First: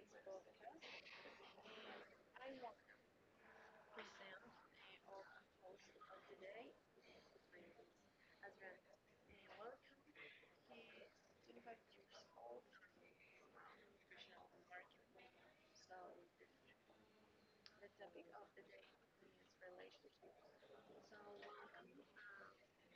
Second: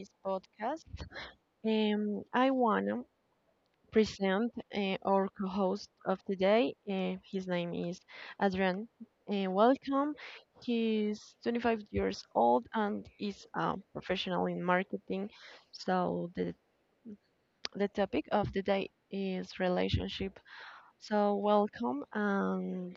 this podcast. I want to present our co host of today. His name is Adrian. Welcome. He's 25 years old and is a professional in marketing. So, the topic of the day is relationship. So, welcome and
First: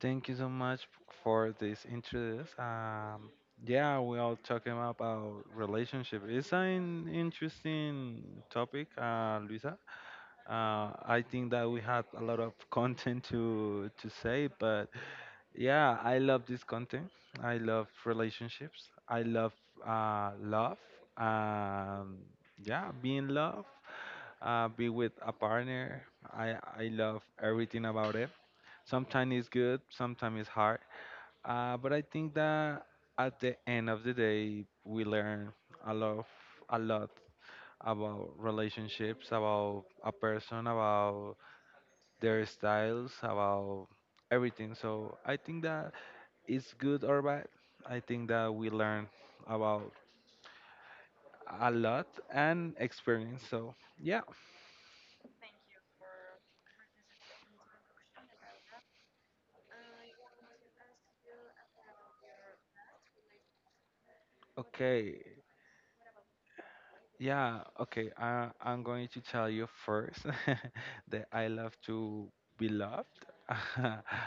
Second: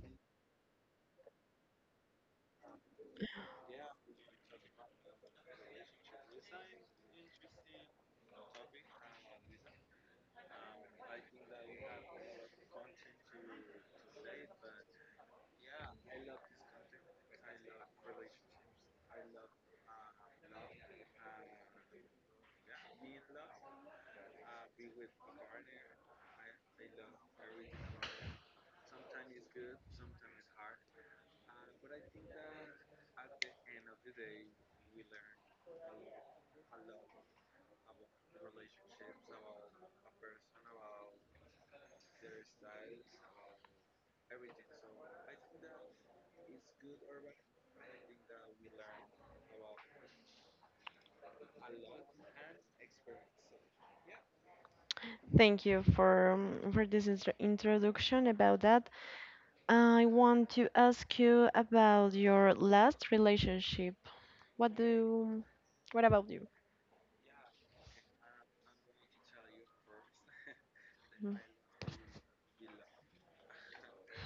Thank you so much for this interest. Yeah, we all talking about relationship. It's an interesting topic, Luisa. I think that we had a lot of content to say, but yeah, I love this content. I love relationships. I love love. Um, yeah, being loved, be with a partner. I love everything about it. Sometimes it's good, sometimes it's hard, but I think that at the end of the day, we learn a lot, a lot about relationships, about a person, about their styles, about everything. So I think that it's good or bad. I think that we learn about a lot and experience. So yeah, thank you for this introduction about that. I want to ask you about your last relationship. What okay. do What about you? Yeah, okay. I'm going to tell you first that I love to be loved.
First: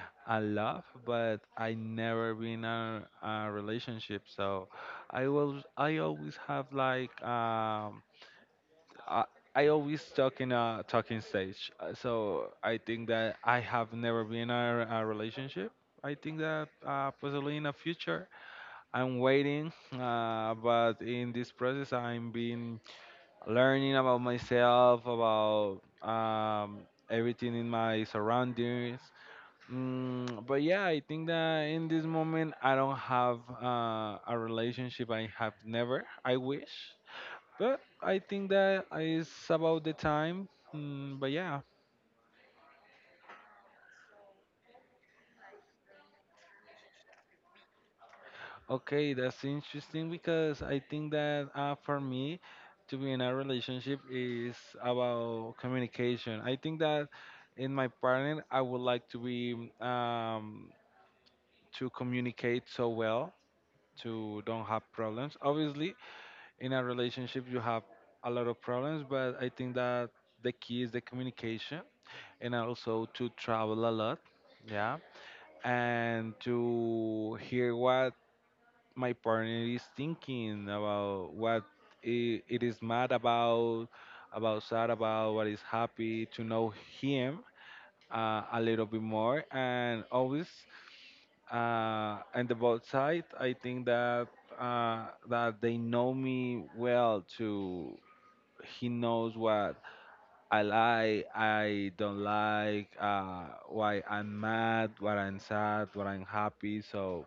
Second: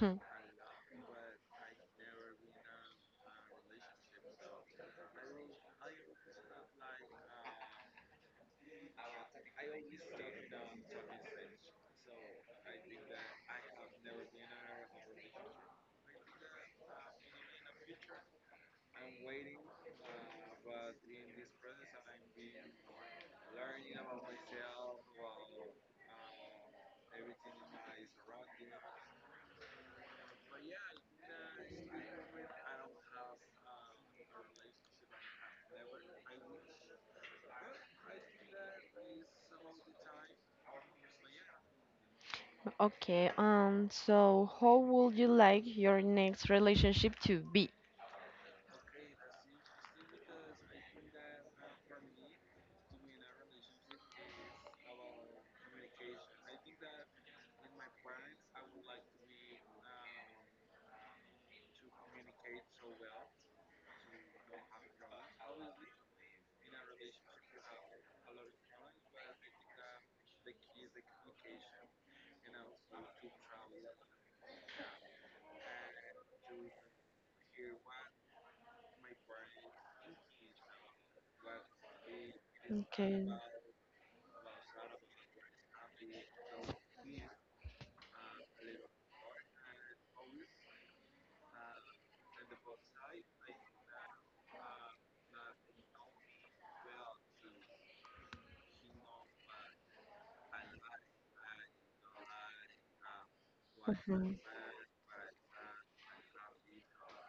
Mhm. I love, but I never been in a relationship, so I always have like I, I always talk in a talking stage. So I think that I have never been in a relationship. I think that possibly in the future I'm waiting, but in this process I'm being learning about myself, about everything in my surroundings. But yeah, I think that in this moment I don't have a relationship. I have never. I wish, but I think that it's about the time. But yeah, Okay, so how would you like your next relationship to be? okay, that's interesting because I think that for me to be in a relationship is about communication. I think that in my partner, I would like to be, to communicate so well, to don't have problems. Obviously in a relationship you have a lot of problems, but I think that the key is the communication, and also to travel a lot, yeah, and to hear what my partner is thinking about, what it is mad Okay. about sad, about what is happy, to know him a little bit more, and always, and the both side, I think that that they know me well too. He knows what I like, I don't like, why Mhm. I'm mad, what I'm sad, what I'm happy. So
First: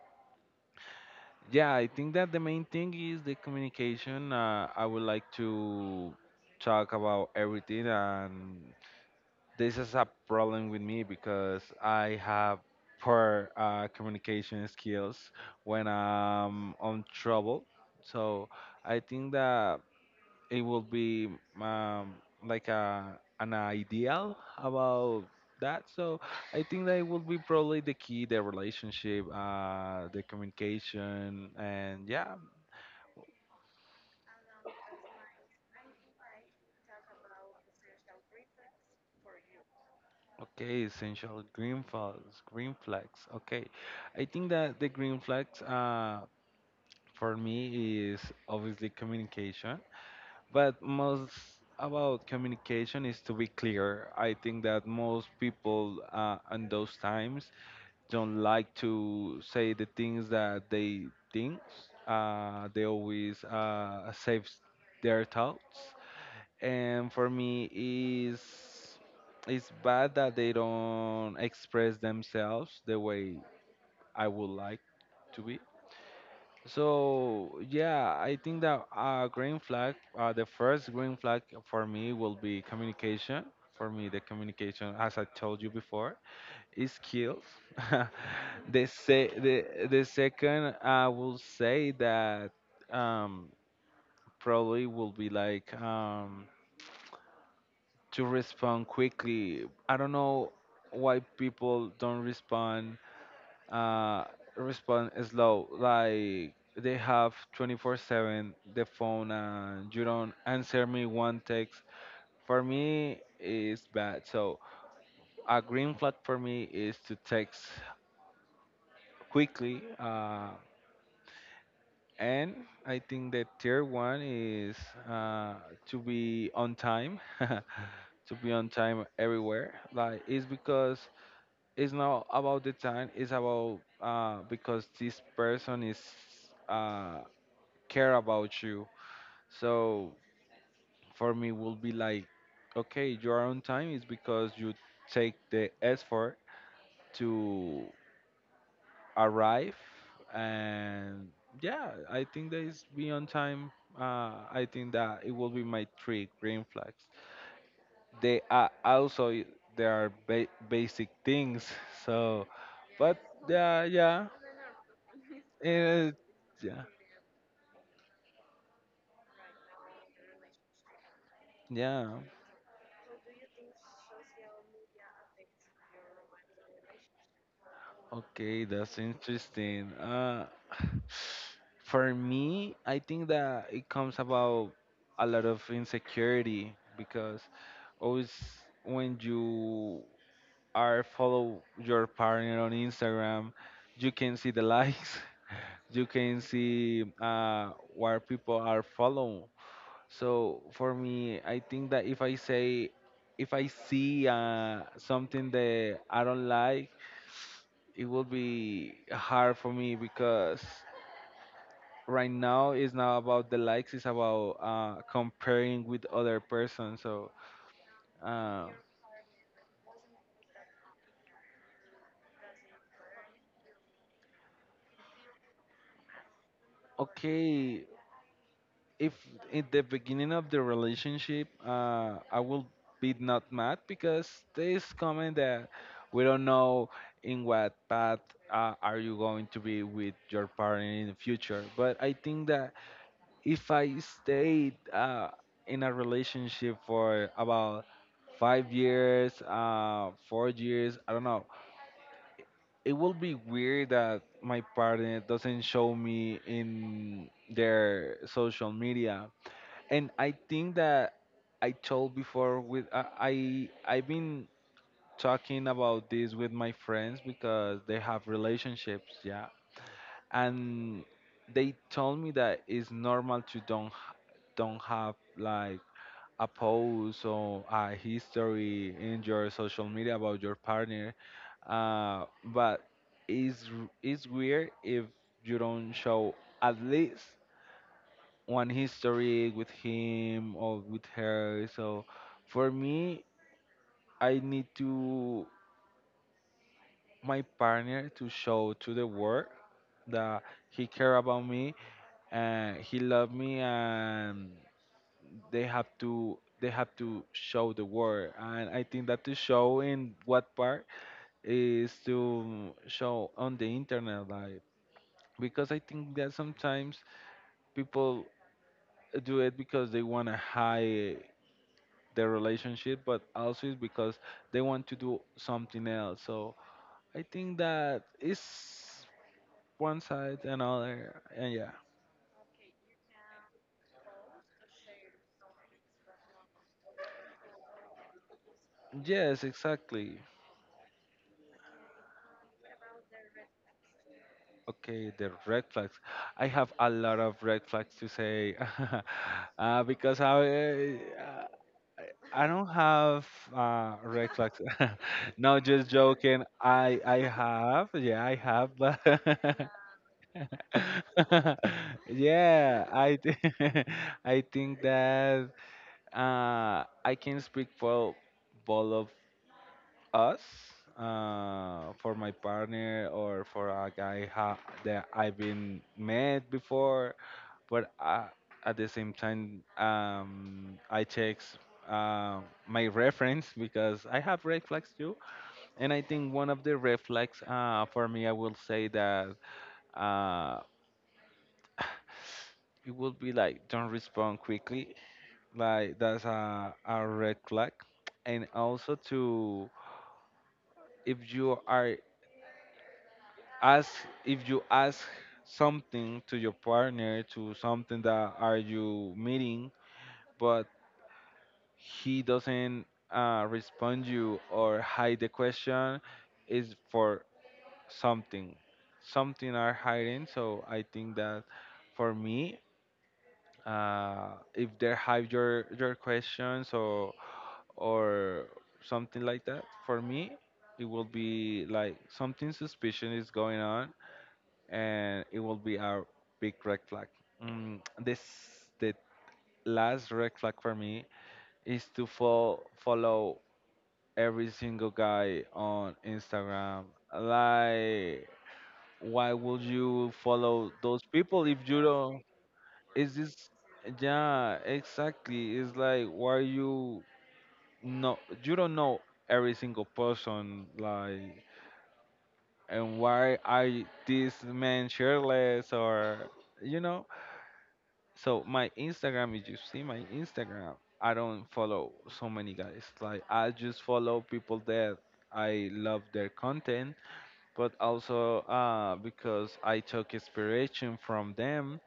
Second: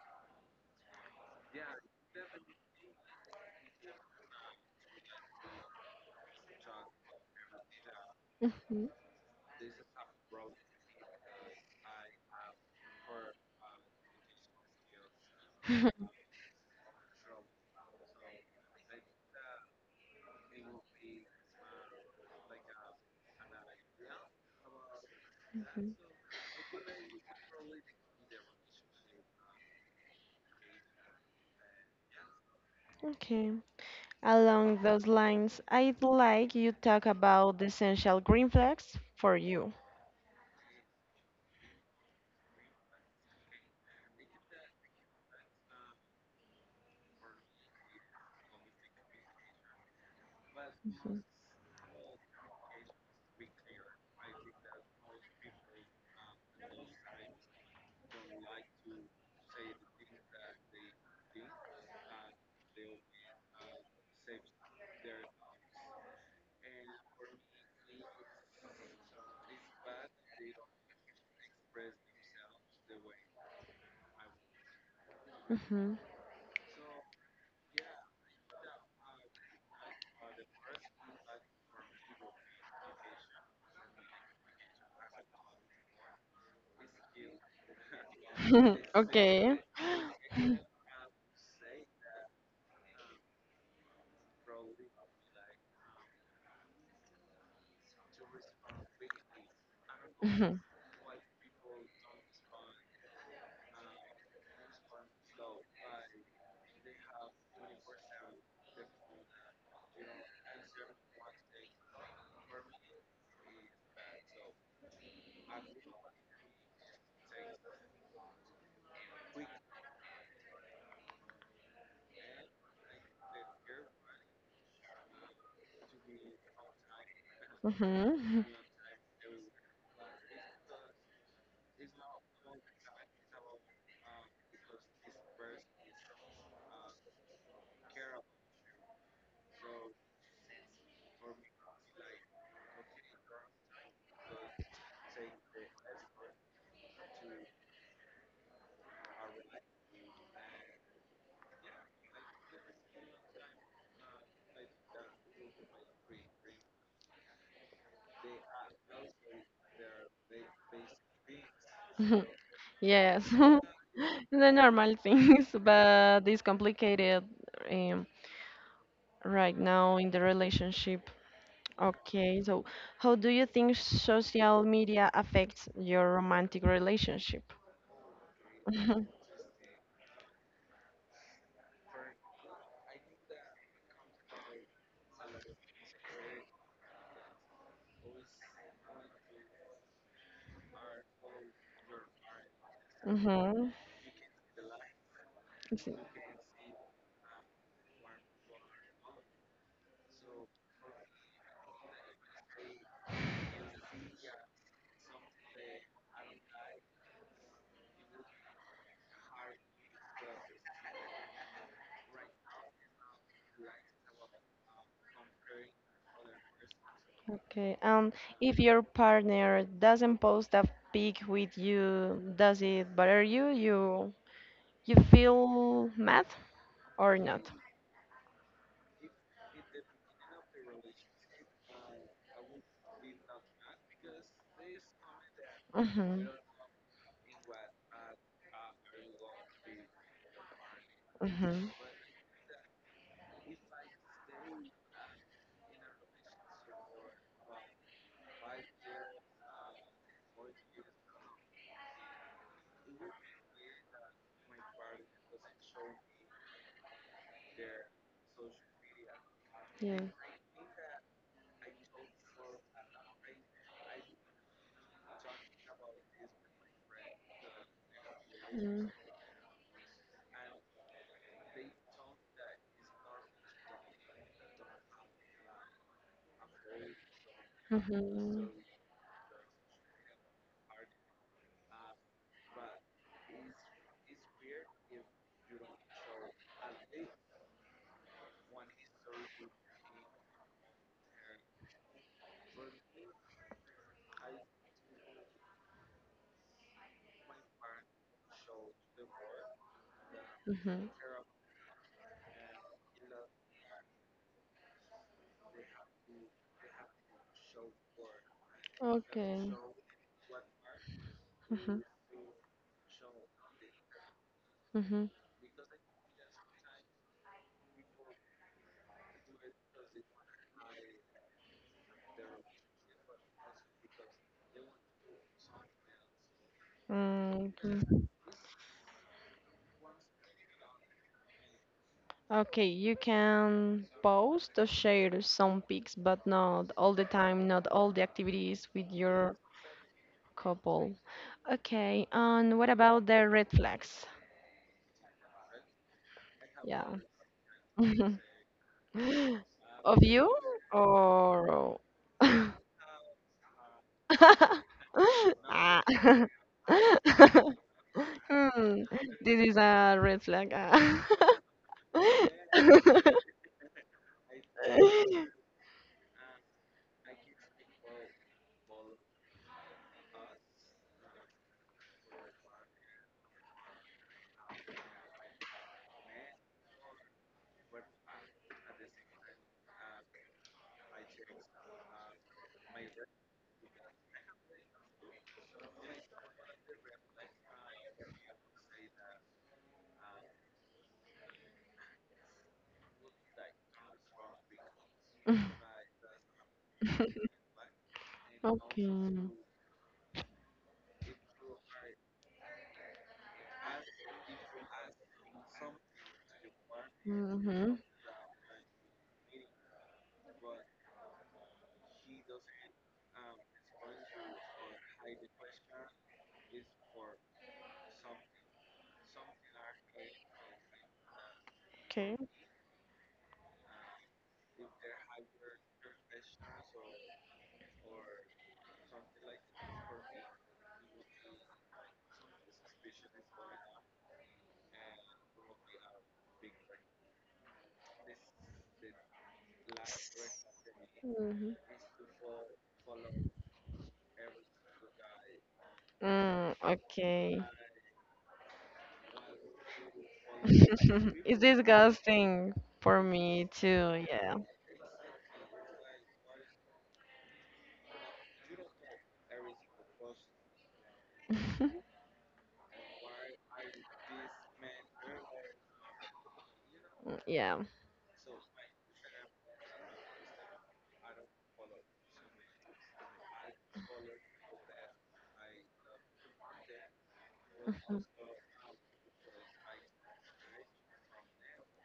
yeah, I think that the main thing is the communication. I would like to talk about everything, and Hmm. this is a problem with me because I have poor communication skills when I'm on trouble. So I think that it will be, um, like an ideal about that. Mhm. So I think that it will be probably the key, the relationship, the communication, and yeah, Okay. Along those lines, I'd like you talk about the essential green flags for you. okay, essential green flags, green flags. Okay, I think that the green flags. For me is obviously communication, but Mhm. most about communication is to be clear. I think that most people in those times don't like to say the things that they think. They always save their thoughts, and for me is, it's bad that they don't express themselves the way I would like to be. Mhm. So yeah, I think that green flag, the first green flag for me will be communication. For me, the communication, as I told you before, is skills. the se- Okay. The second, I will say that um, probably will be like, to respond quickly. I don't know Mhm. why people don't uh, respond slow. Like, they have 24/7 the phone, and you don't answer me one text. For me, it's bad. So a green flag for me is to text quickly. And I think the tier one is, uh, to be on time, to Mhm. be on time everywhere. Like, it's because it's not about the time. It's about, because this person is, uh, care about you. So for me will be like, okay, you are on time is because you take the effort to arrive, and yeah, I think that is be on time. I think that it will be my three green flags. They are also there are basic things. Mhm. So, but Yes. yeah, yeah, The normal things, eh, but it's yeah, complicated, um, right now in the relationship. yeah. Okay, so how do you think social media affects your romantic relationship? Okay, that's interesting. For me, I think that it comes about a lot of insecurity because always when you are follow your partner on Instagram, Mhm. you can see the likes, Mhm. you can see where people are following. So for me, I think that if I say, if I see something that I don't like, it will be hard for me because right now it's not about the likes, it's about comparing with other person. So Okay. If uh, your partner doesn't post a pic with you, does it bother you? You feel mad or not? okay, if in the beginning of the relationship, I will be not mad because this comment that we Mhm. don't know in what path, are you going to be with your partner in the future, Mhm. but I think that if I stayed in a relationship for about 5 years, 4 years, I don't know, it will be weird that my partner doesn't show me in their social media. Yeah. And I think that I told before with I've been talking about this with my friends because they have Mm. relationships, yeah, and they told me that it's normal to don't have like a post or a Mhm. history in your social media about your partner. But it's weird if you don't show at least one history with him or with her. So for me, I need to my partner to show to the world that he Mhm. care about me and he love me, and they have to show the world. And I think that to Okay. show in what part Mhm. is to show on the internet, like, Mhm. because I think that sometimes people do it because they want to hide their relationship, but also it's because they want to do something else. So I Mm, think mm. that it's one side and other, and yeah, Okay, you can post or share some pics, but not all the time, not all the activities with your yes, exactly. couple. Okay, and what about the red flags? Okay, the red flags. I have Yeah. a lot of red flags to say. Of Because I you uh, or I don't have red flags. No, ah. just joking. I have, yeah, I have, Hmm, but this is a red flag. Ah. yeah, I think that I can speak for both of us, for my partner or for a guy that I've been met before, but I, at the same time, I checks uh, my reference because I have red flags too. And I think one of the red flags, for me, I will say that uh, it would be like don't respond quickly. Like, that's a red flag. And Okay. also to, if you are ask if you ask something to your partner, to Mm-hmm. something that are you meeting, but he doesn't respond you or hide the question, is for something something are hiding, so I think that for Okay. me, uh, if they hide your questions or something like that, for me it will be like something suspicious is going on, and it will be a big red flag. This, the last red flag for me, Mhm. is to follow every single guy on Mm, Instagram. okay. Like, why would you follow those It's people if you don't? disgusting for Is me this? too, yeah. Yeah, exactly. It's like, why you, no, you don't know every single person, like, and why are this man shirtless or you know Yeah. So my Instagram, if you see my Instagram, I don't follow so many guys. Like, I just follow people that I love their content, but also because I took inspiration from them.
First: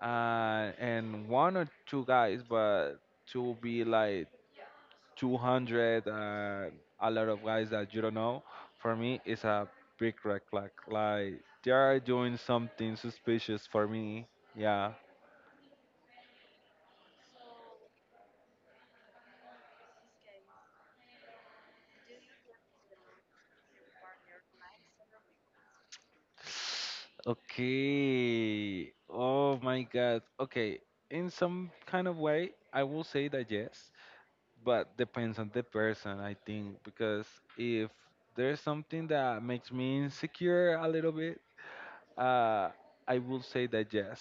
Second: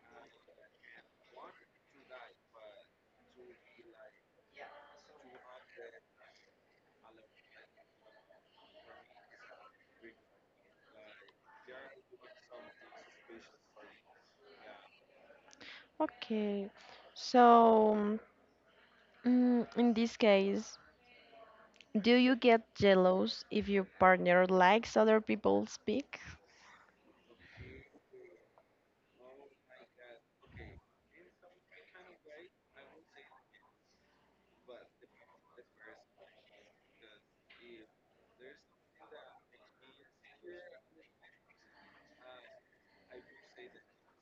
And one or two guys, but to be like 200, a lot of guys that you don't know, for me is a big red flag. Like, they are doing something suspicious for me. Yeah. Okay, so mm, in this case, do you get jealous if your partner likes other people speak? Okay. Oh my God. Okay. In some kind of way, I will say that yes, but depends on the person, I think, because if there's something that makes me insecure a little bit, uh, I will say that yes.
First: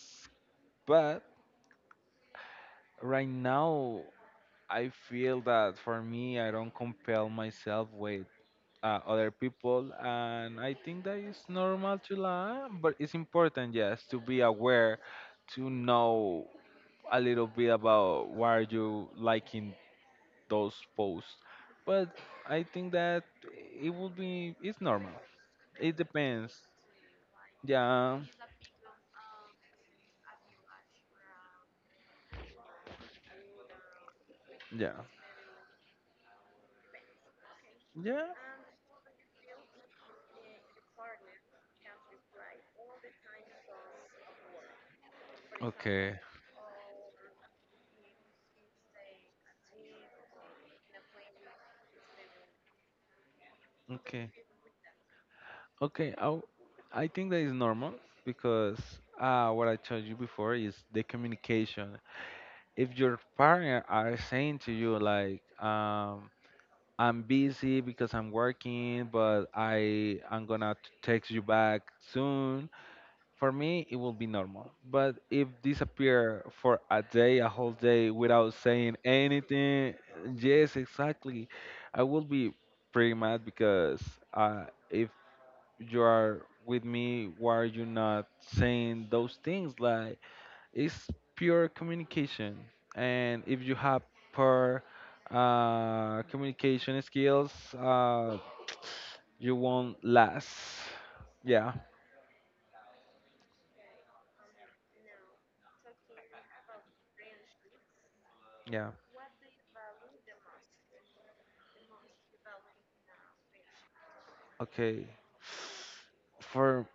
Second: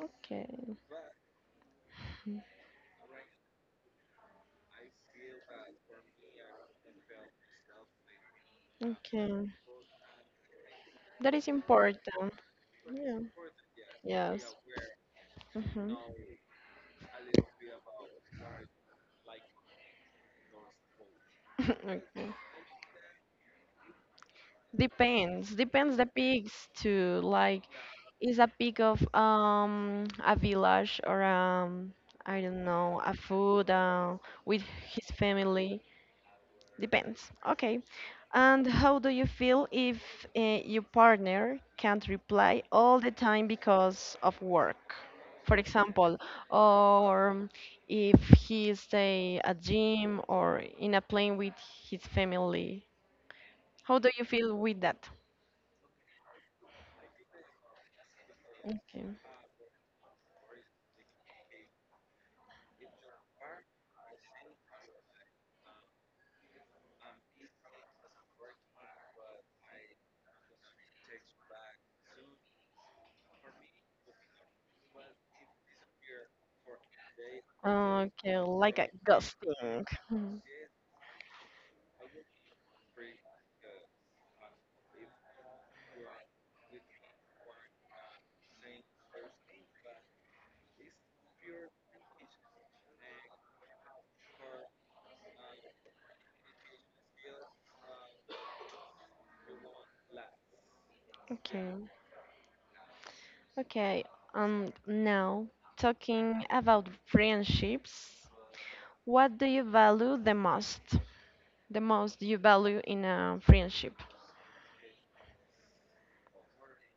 Okay, But right now, I feel that for me, I don't compel myself with other okay, people, and I think that that is is normal to important. lie, but it's Yeah. important, yes, to be Yes. aware, to Hmm. know a little bit about why are you liking those posts. Okay. But I think that it would be, it's normal. Depends. Depends It the depends, pigs too. Like, yeah, is a pig of a village or I don't know a food with yeah, his family. Depends. Okay. yeah, And how do you feel if your partner can't reply all the time because of work? For okay, example, or if he stay at gym or in a plane with his family. How do you okay, feel with that? okay. I think that is normal because Okay. What I told you before is the communication. If your partner are saying to you like, I'm busy because I'm working, but I'm gonna text you back soon, for me it will be normal. But if disappear for a whole day Okay, without like a saying ghosting. anything. Mhm. Yes, exactly. I will be pretty mad because, if you are with me, why are you not saying those things? Like, it's pure communication. And if you have poor communication skills, you won't last. Okay. Yeah, Okay. Now talking about friendships. yeah. What do you value the most? The most you value in a friendship? Okay. For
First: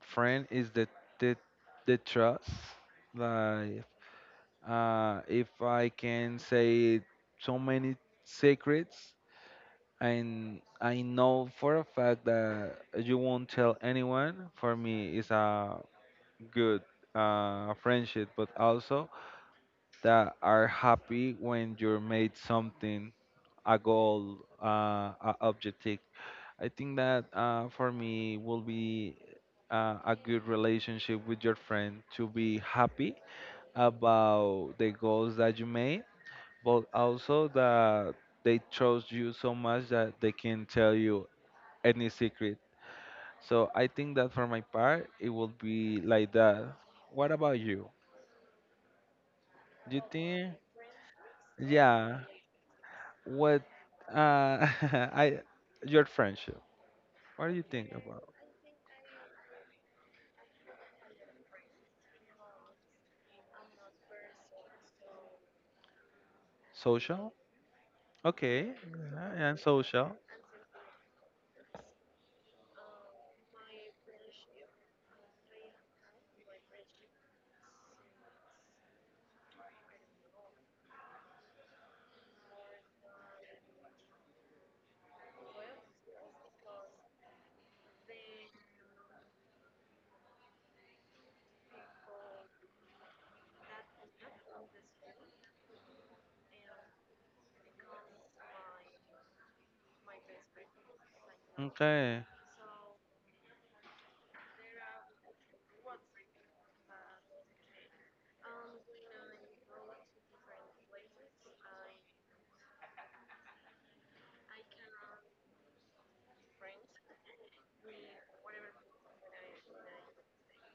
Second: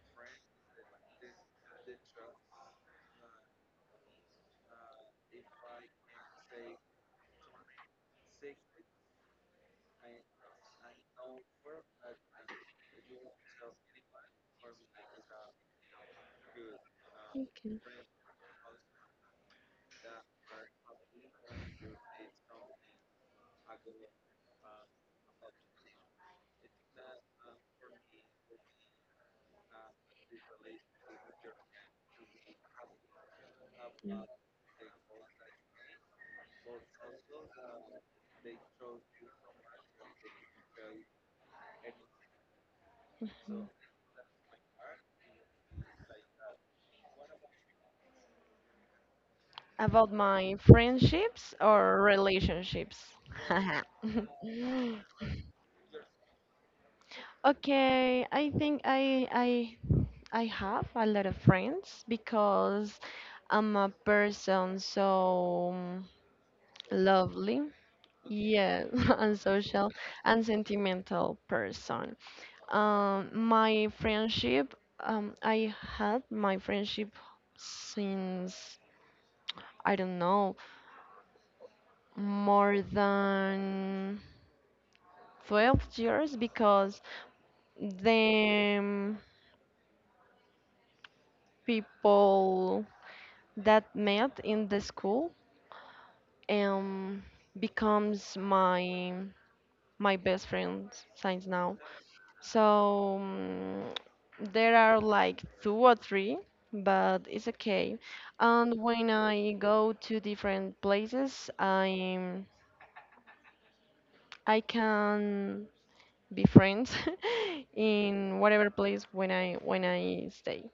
friend is the the the trust. Like if I can say so many secrets and I know for a fact that you won't tell anyone, for me is a good Okay. friendship, but also that are happy when you made something, a goal, a objective. I think that for me will be a good relationship with your friend to be happy Mm. about the goals that you made, but also that they trust you so much that they can tell you any secret. So I think that for my part, it will be like that. What about you? Do you About think? my friendships or Yeah. relationships? What uh I your friendship. What do you think about? Okay, I think I I have a lot of friends because I'm a person so Social? lovely. Okay. Yeah, Yeah, and unsocial social. and sentimental person. My friendship, I had my friendship since I don't know more than 12 years because the people that met in the school um becomes my best friend since now. Okay. So mm, there are like two or three, but it's okay. And when I go to different places, I can be friends in whatever place when I stay.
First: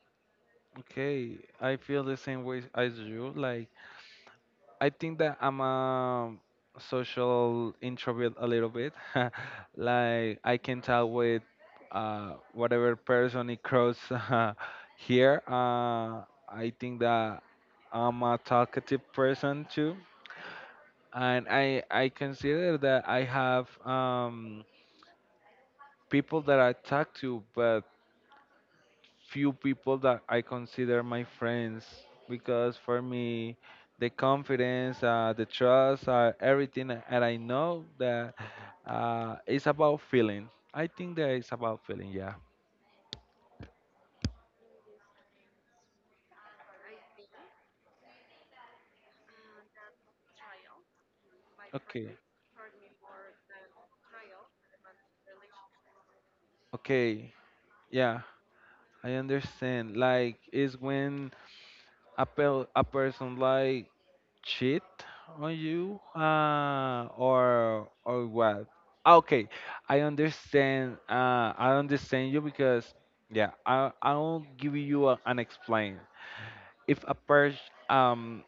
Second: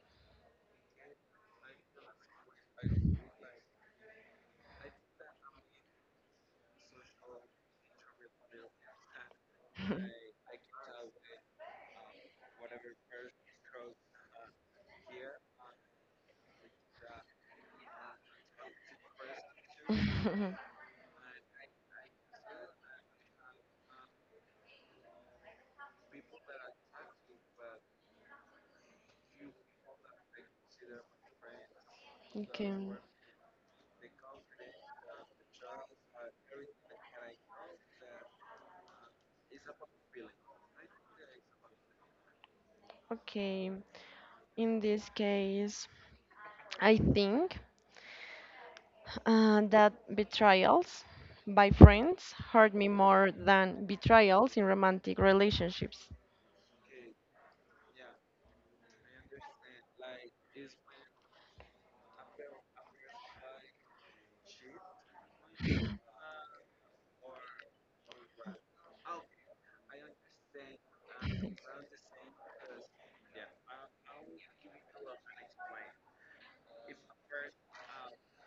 Okay. I feel the same way as you. Like I think that I'm a social introvert a little bit. Like I can tell with whatever person it cross here. I think that I'm a talkative person too. And I consider that I have people that I talk to, but few people that I consider my friends Okay. because for me the confidence, the trust, everything that I know that it's about feeling. I think that it's about feeling. Yeah. Okay. In this case, I think. That betrayals by Okay. friends hurt me more than betrayals in romantic relationships. Okay. Yeah. I understand. Like it's when a person like cheat on you or what? Ah, okay, I understand. I understand you because yeah, I'll give you a, an explain. If um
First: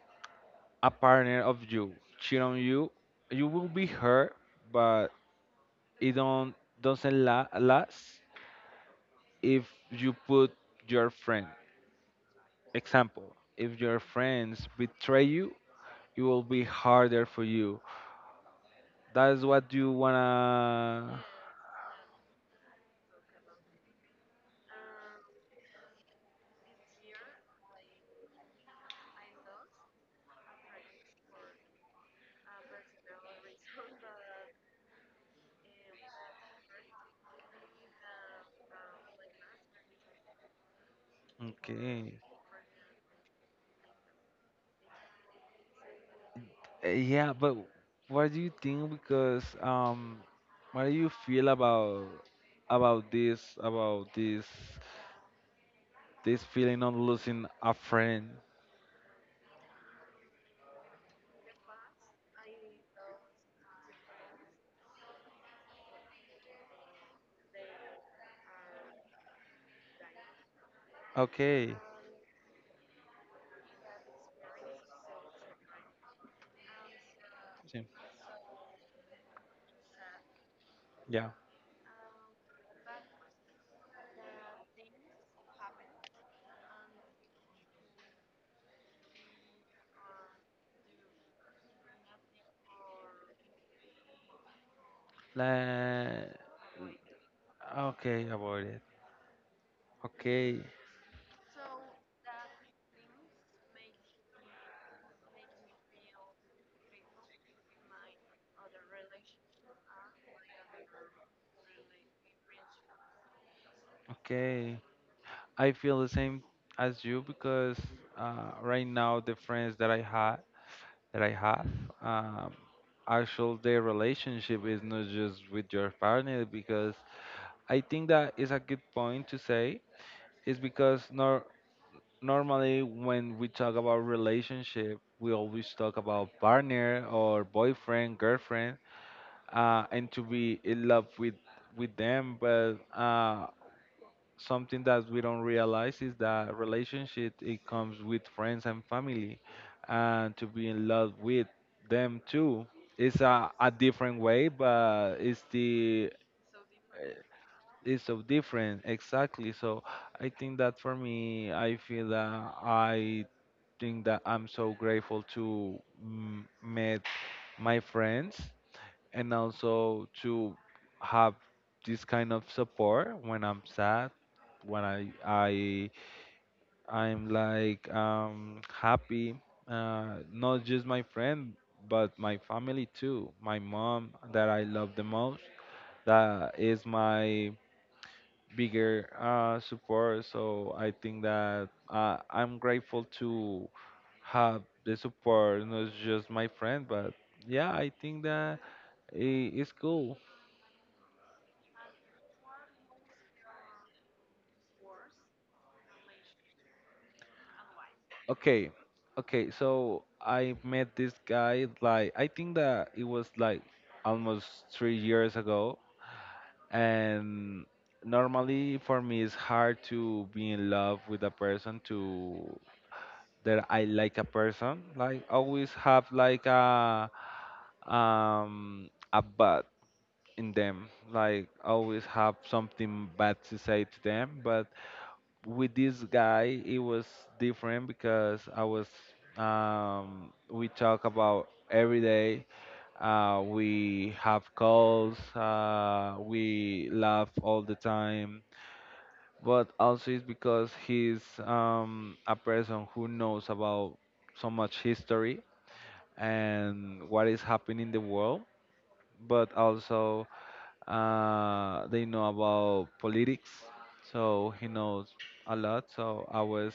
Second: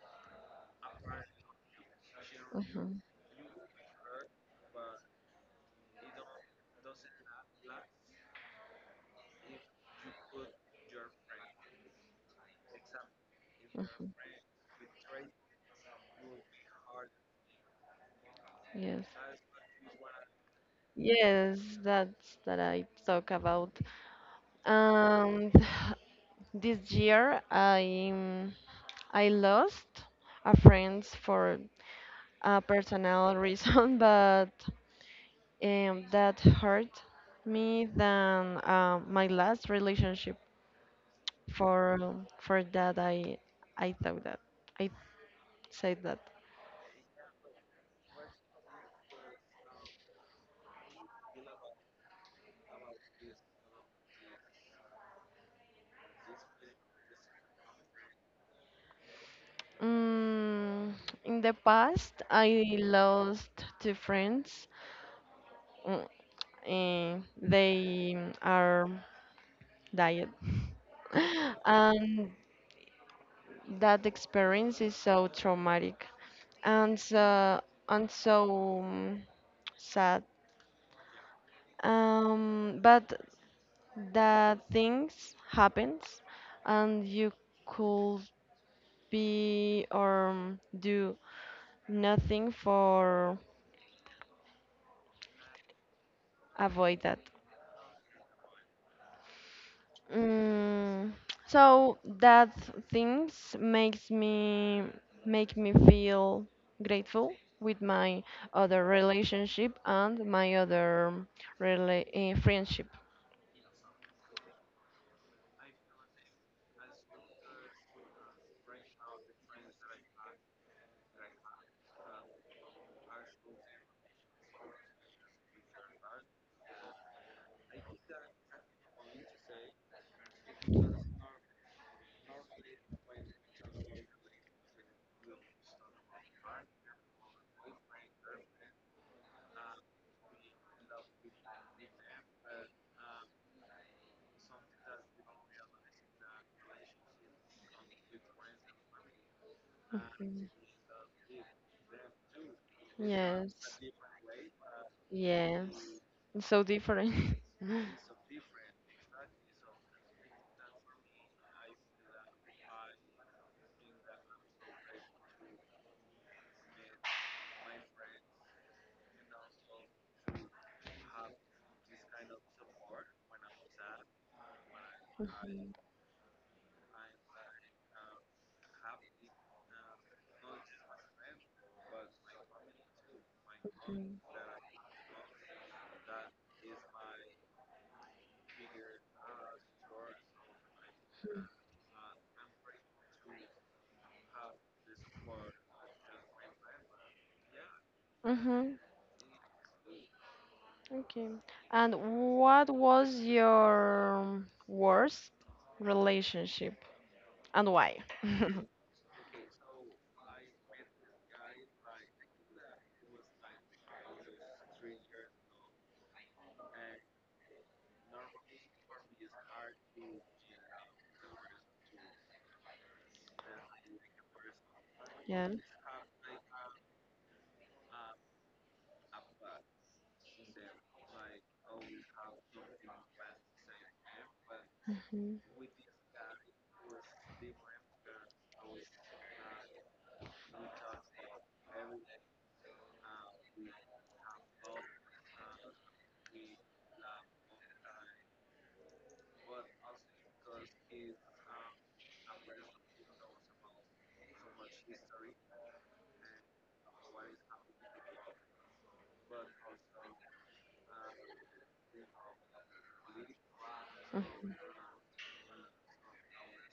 a partner of you cheat on you, Mhm, you will be hurt, but it don't doesn't last if you put your friend. Example: If your mhm. friends betray you, it will be harder for you. Yes. That's what you wanna. Yes, that's that I talk about. And this year I lost a friend for a personal reason, but that hurt me than my last relationship. For Okay. For that I thought that I said that. Yeah, but what do you think? Because what do you feel about about this feeling of losing a friend? Mm, in the past, I lost two friends. Mm, they mm, are died, Okay. and that experience is so traumatic and so Sí. and so mm, sad. Yeah. But the things happens, and you could be or do nothing for Like avoid that. okay, about it. Okay. Mm, so that things makes me make me feel grateful with my other relationship and my other rela friendship. Okay. I feel the same as you because right now the friends that I had that I have. Um, actual the relationship is not just with your partner because I think that is a good point to say is because nor normally when we talk about relationship we always talk about partner or boyfriend girlfriend and to be in love with them but something that we don't realize is that relationship it comes with friends and family and to Mhm. be in love with them too. It's Yes, a different way but it's yes, the it's so eh, different. it's so different exactly. So I think that for me I feel that I think that I'm so grateful to meet my friends and also to have this kind of support when I'm sad when Mhm. I I'm like happy, not just my friend, but my family too. My mom that I love the most, that is my bigger support. So I think that I'm grateful to have the support, not just my friend, but yeah, I think that Mhm. It's cool. Okay. And what was your worst relationship and why? Okay, okay. So I met this guy like I think that it was like almost 3 years ago. And normally for me it's hard to be in love with a person. To that I like A person like Yeah. always have like a but in them like always have something bad to say to them. But Mhm. with this guy it was different because I was we talk about every day, we have calls, we laugh all the time, but also it's because he's a person who knows about so much history and what is happening in the world, but also they know about politics, so he knows a lot. So I was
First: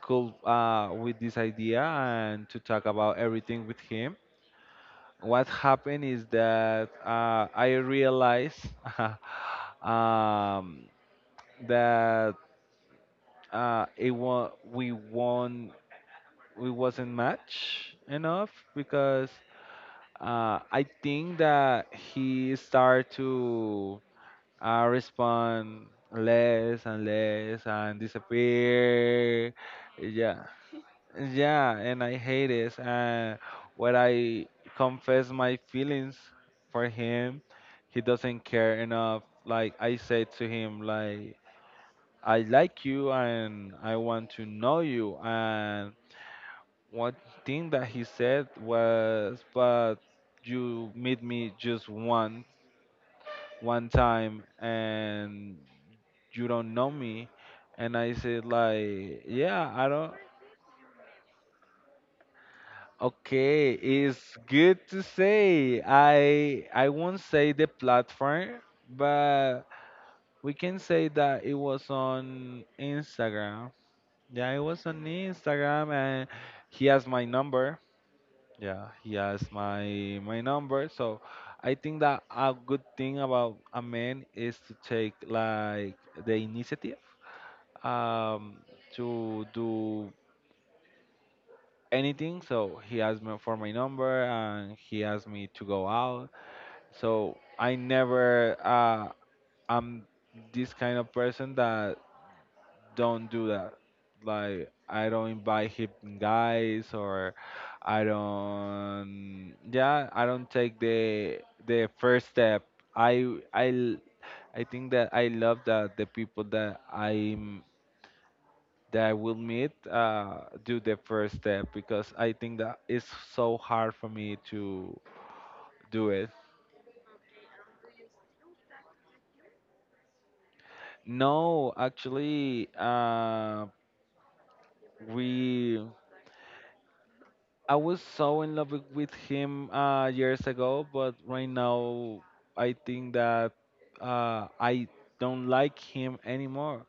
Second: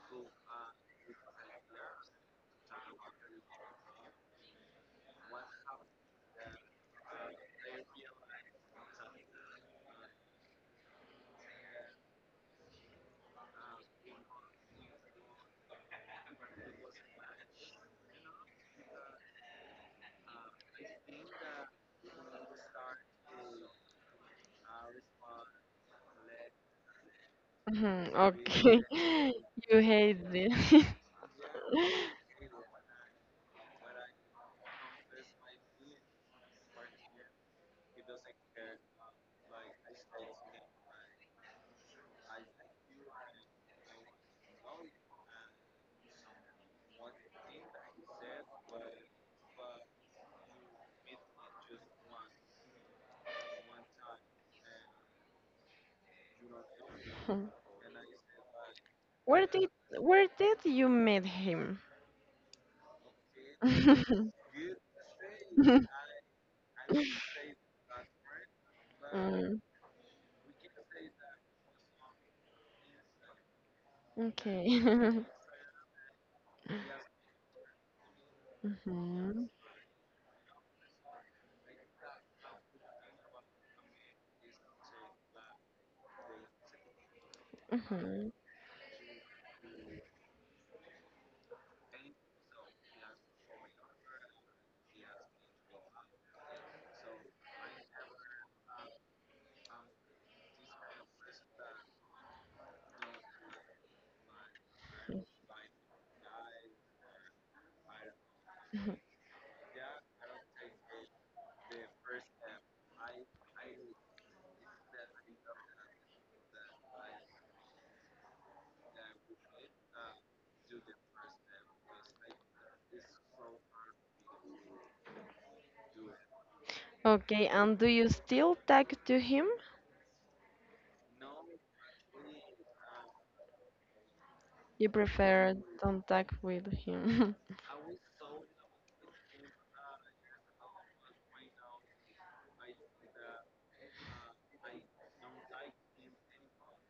cool with this idea and to talk about everything with him. What happened is that I realized um, that it won we wasn't match enough because I think that he started to respond less and less and Mhm. Okay. disappear. You hate Yeah, this. yeah, and I hate it. And when I confess my feelings for him, he doesn't care enough. Like I said to him like, I like you and I want to know you. And one thing that he said was, but you meet me just one time and you don't know me. Mhm. And I said like, Where did yeah, I don't. where did you meet him? Okay, it's good to say. I won't say the platform, Mm, but we can say that it was on Instagram. Yeah, it okay. was on Instagram, and he has my number. Yeah, he has Mhm. my number. So I think that a good thing about a man is to take like the initiative, Mhm. um, to do anything. So he asked me for my number, and he asked me to go out. So I never I'm this kind of person that don't do that. Like I don't invite him guys, or I Mhm. don't, yeah, I don't take the first step. I I l- I think that I love that the people that I am that I will meet do the first step, because I think that it's so hard for me to do it. Okay, and do you still talk to him? No, actually You prefer we don't talk with him. I was so in love with him years ago, but right now I think that I don't like him anymore.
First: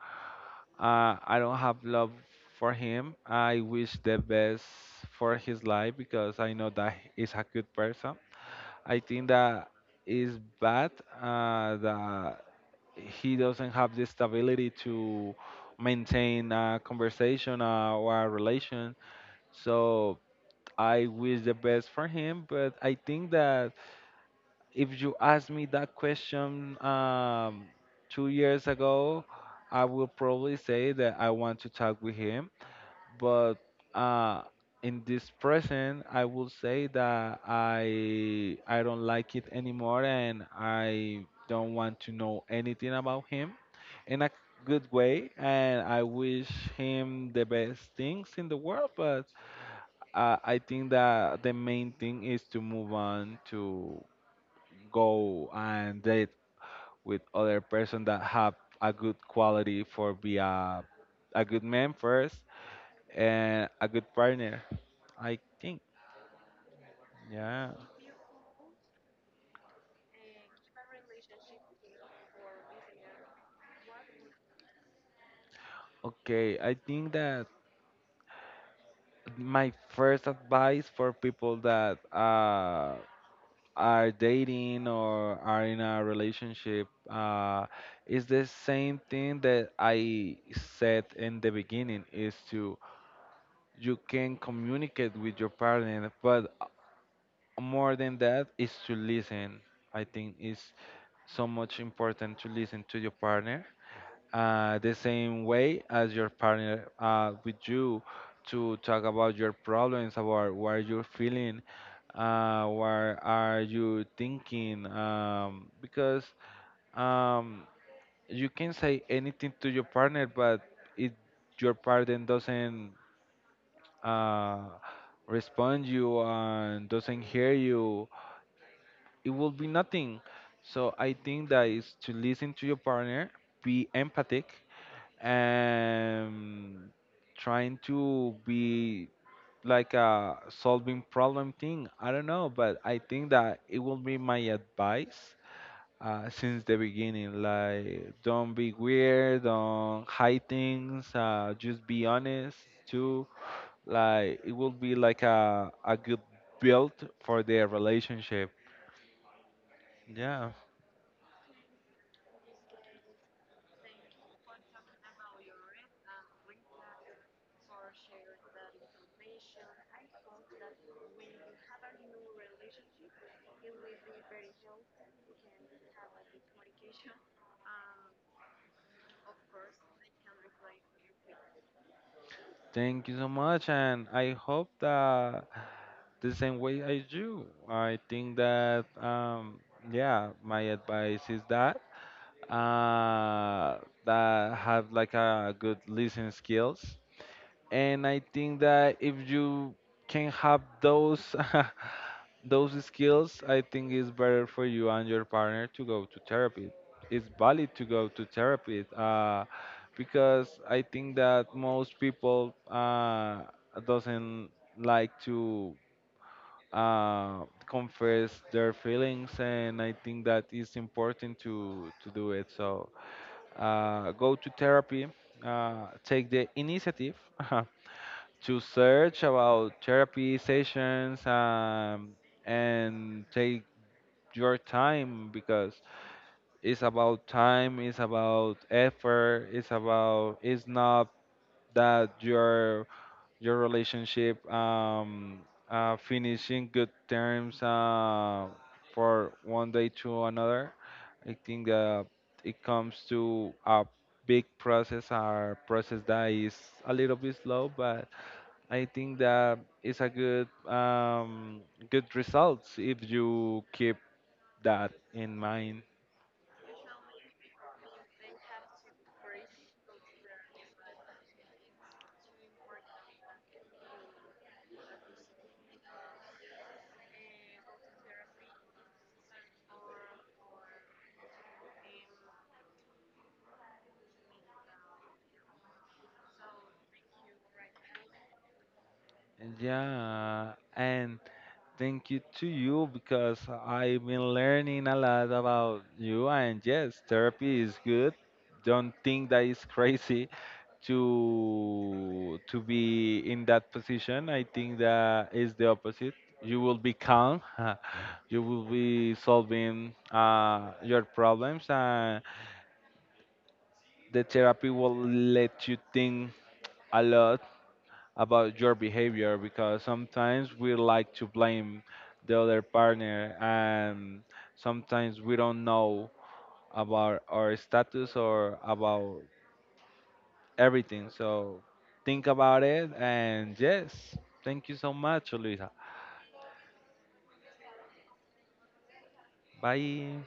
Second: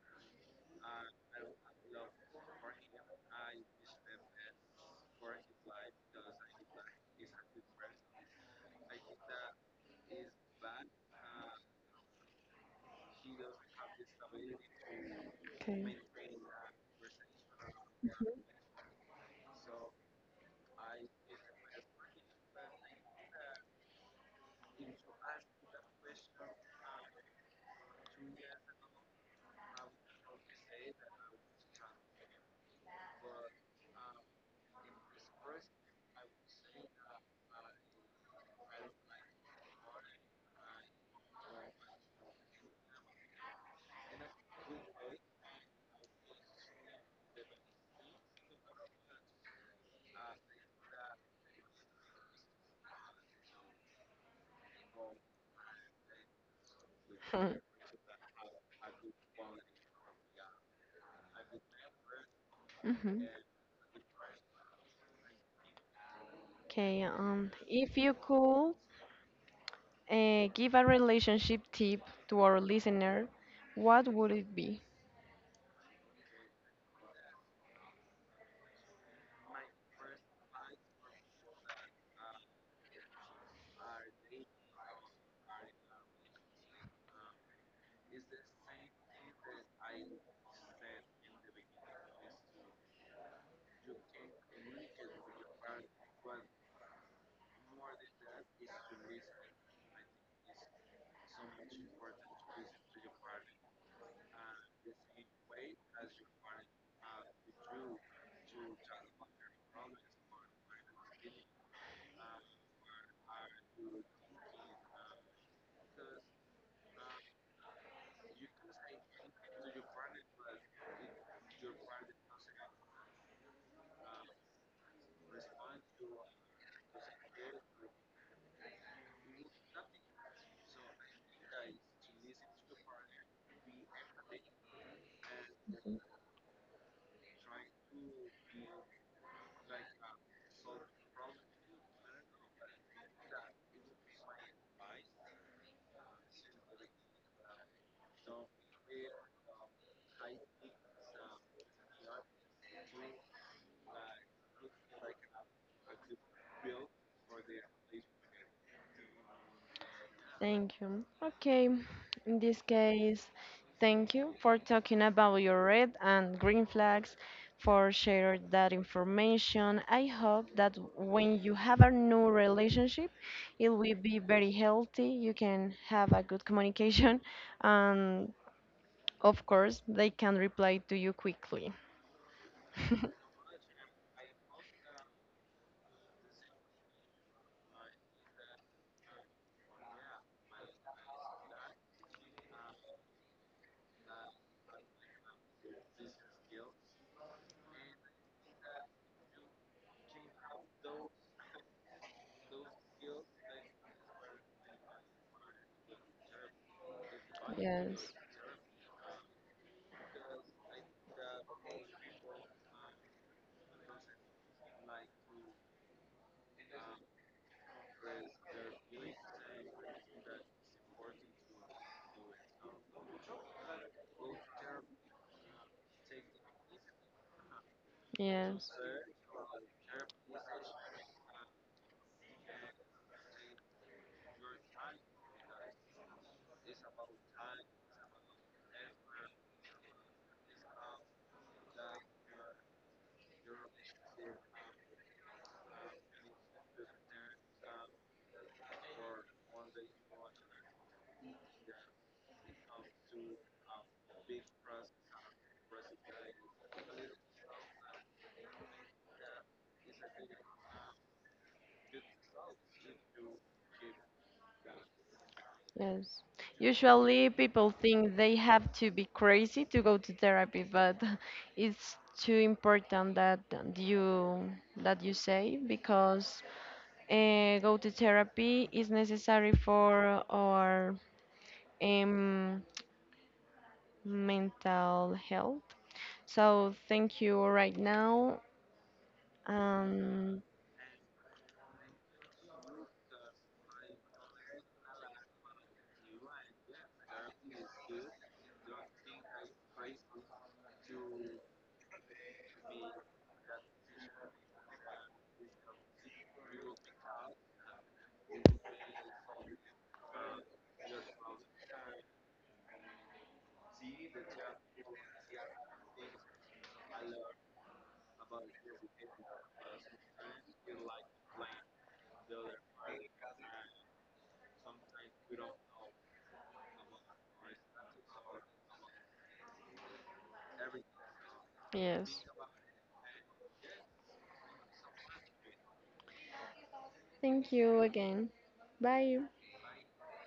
I don't have love for him. I wish the best for his life because I know that he's a good person. I think that is bad that he doesn't have the stability to Okay. maintain a conversation or a relation. So I wish the best for him, but I think that if you asked me that question 2 years ago, I would probably say that I want to talk with him. But uh, in this present, I will say that I don't like it anymore, and I don't want to know anything about him in a good way. And I wish him the best things in the world, but I think that the main thing is to move on, to go and date with other person that have a good quality for be a good man first Mm-hmm. and a good partner. I think. Okay, Yeah. if you could give a relationship tip to our listener, what would it be? Okay. I think that my first advice for people that are dating or are in a relationship, is the same thing that I said in the beginning, is to you can communicate with your partner but more than that is to listen. I think it's so much important to listen to your partner the same way as your partner with you, to talk about your problems, about what you're feeling, what are you thinking, because um, you can say anything to your partner, but it your partner doesn't uh, respond you and doesn't hear you, it will be nothing. So I think that is to listen to your partner, be empathic, and trying to be like a solving problem thing. I don't know, but I think that it will be my advice. Since the beginning, like don't be weird, don't hide things, just be honest too, like it will be like a good build for their relationship. Yeah. Thank you. Okay, in this case, thank you for talking about your red and green flags, for sharing that information. I hope that when you have a new relationship, it will be very healthy. You can have a good communication, and of course, they can reply to you quickly. Thank you so much, and I hope that the same way I do. I think that yeah, my advice is that that have like a good listening skills, and I think that if you can have those those skills, I think, is better for you and your partner to go to therapy. It's valid to Yes, go to therapy, because I think that most people doesn't like to uh, confess their feelings, and I think that it's important to do it. So go to therapy, take the initiative to yes, search about therapy sessions, and take your time because it's about time, it's about effort, it's about it's not that your relationship finish in good terms for one day to another. I think that it comes to a big process, a process that is a little bit slow, but I think that it's a good, good results if you keep that in mind. yes. Usually, people think they have to be crazy to go to therapy, but it's too important you that you say because go to therapy is necessary for our um, mental health. So thank you right now. Um, Yeah, and thank you to you because I've been learning a lot about you. And yes, therapy is good. Don't think that it's crazy to be in that position. I think that is the opposite. You will be calm. You will be solving your problems, and the therapy will let you think a lot about your behavior, because sometimes we like to blame the other partner, and sometimes we don't know about our status or about everything. So yes, think about it, and yes, thank you so much, Luisa. thank you again. Bye. Bye.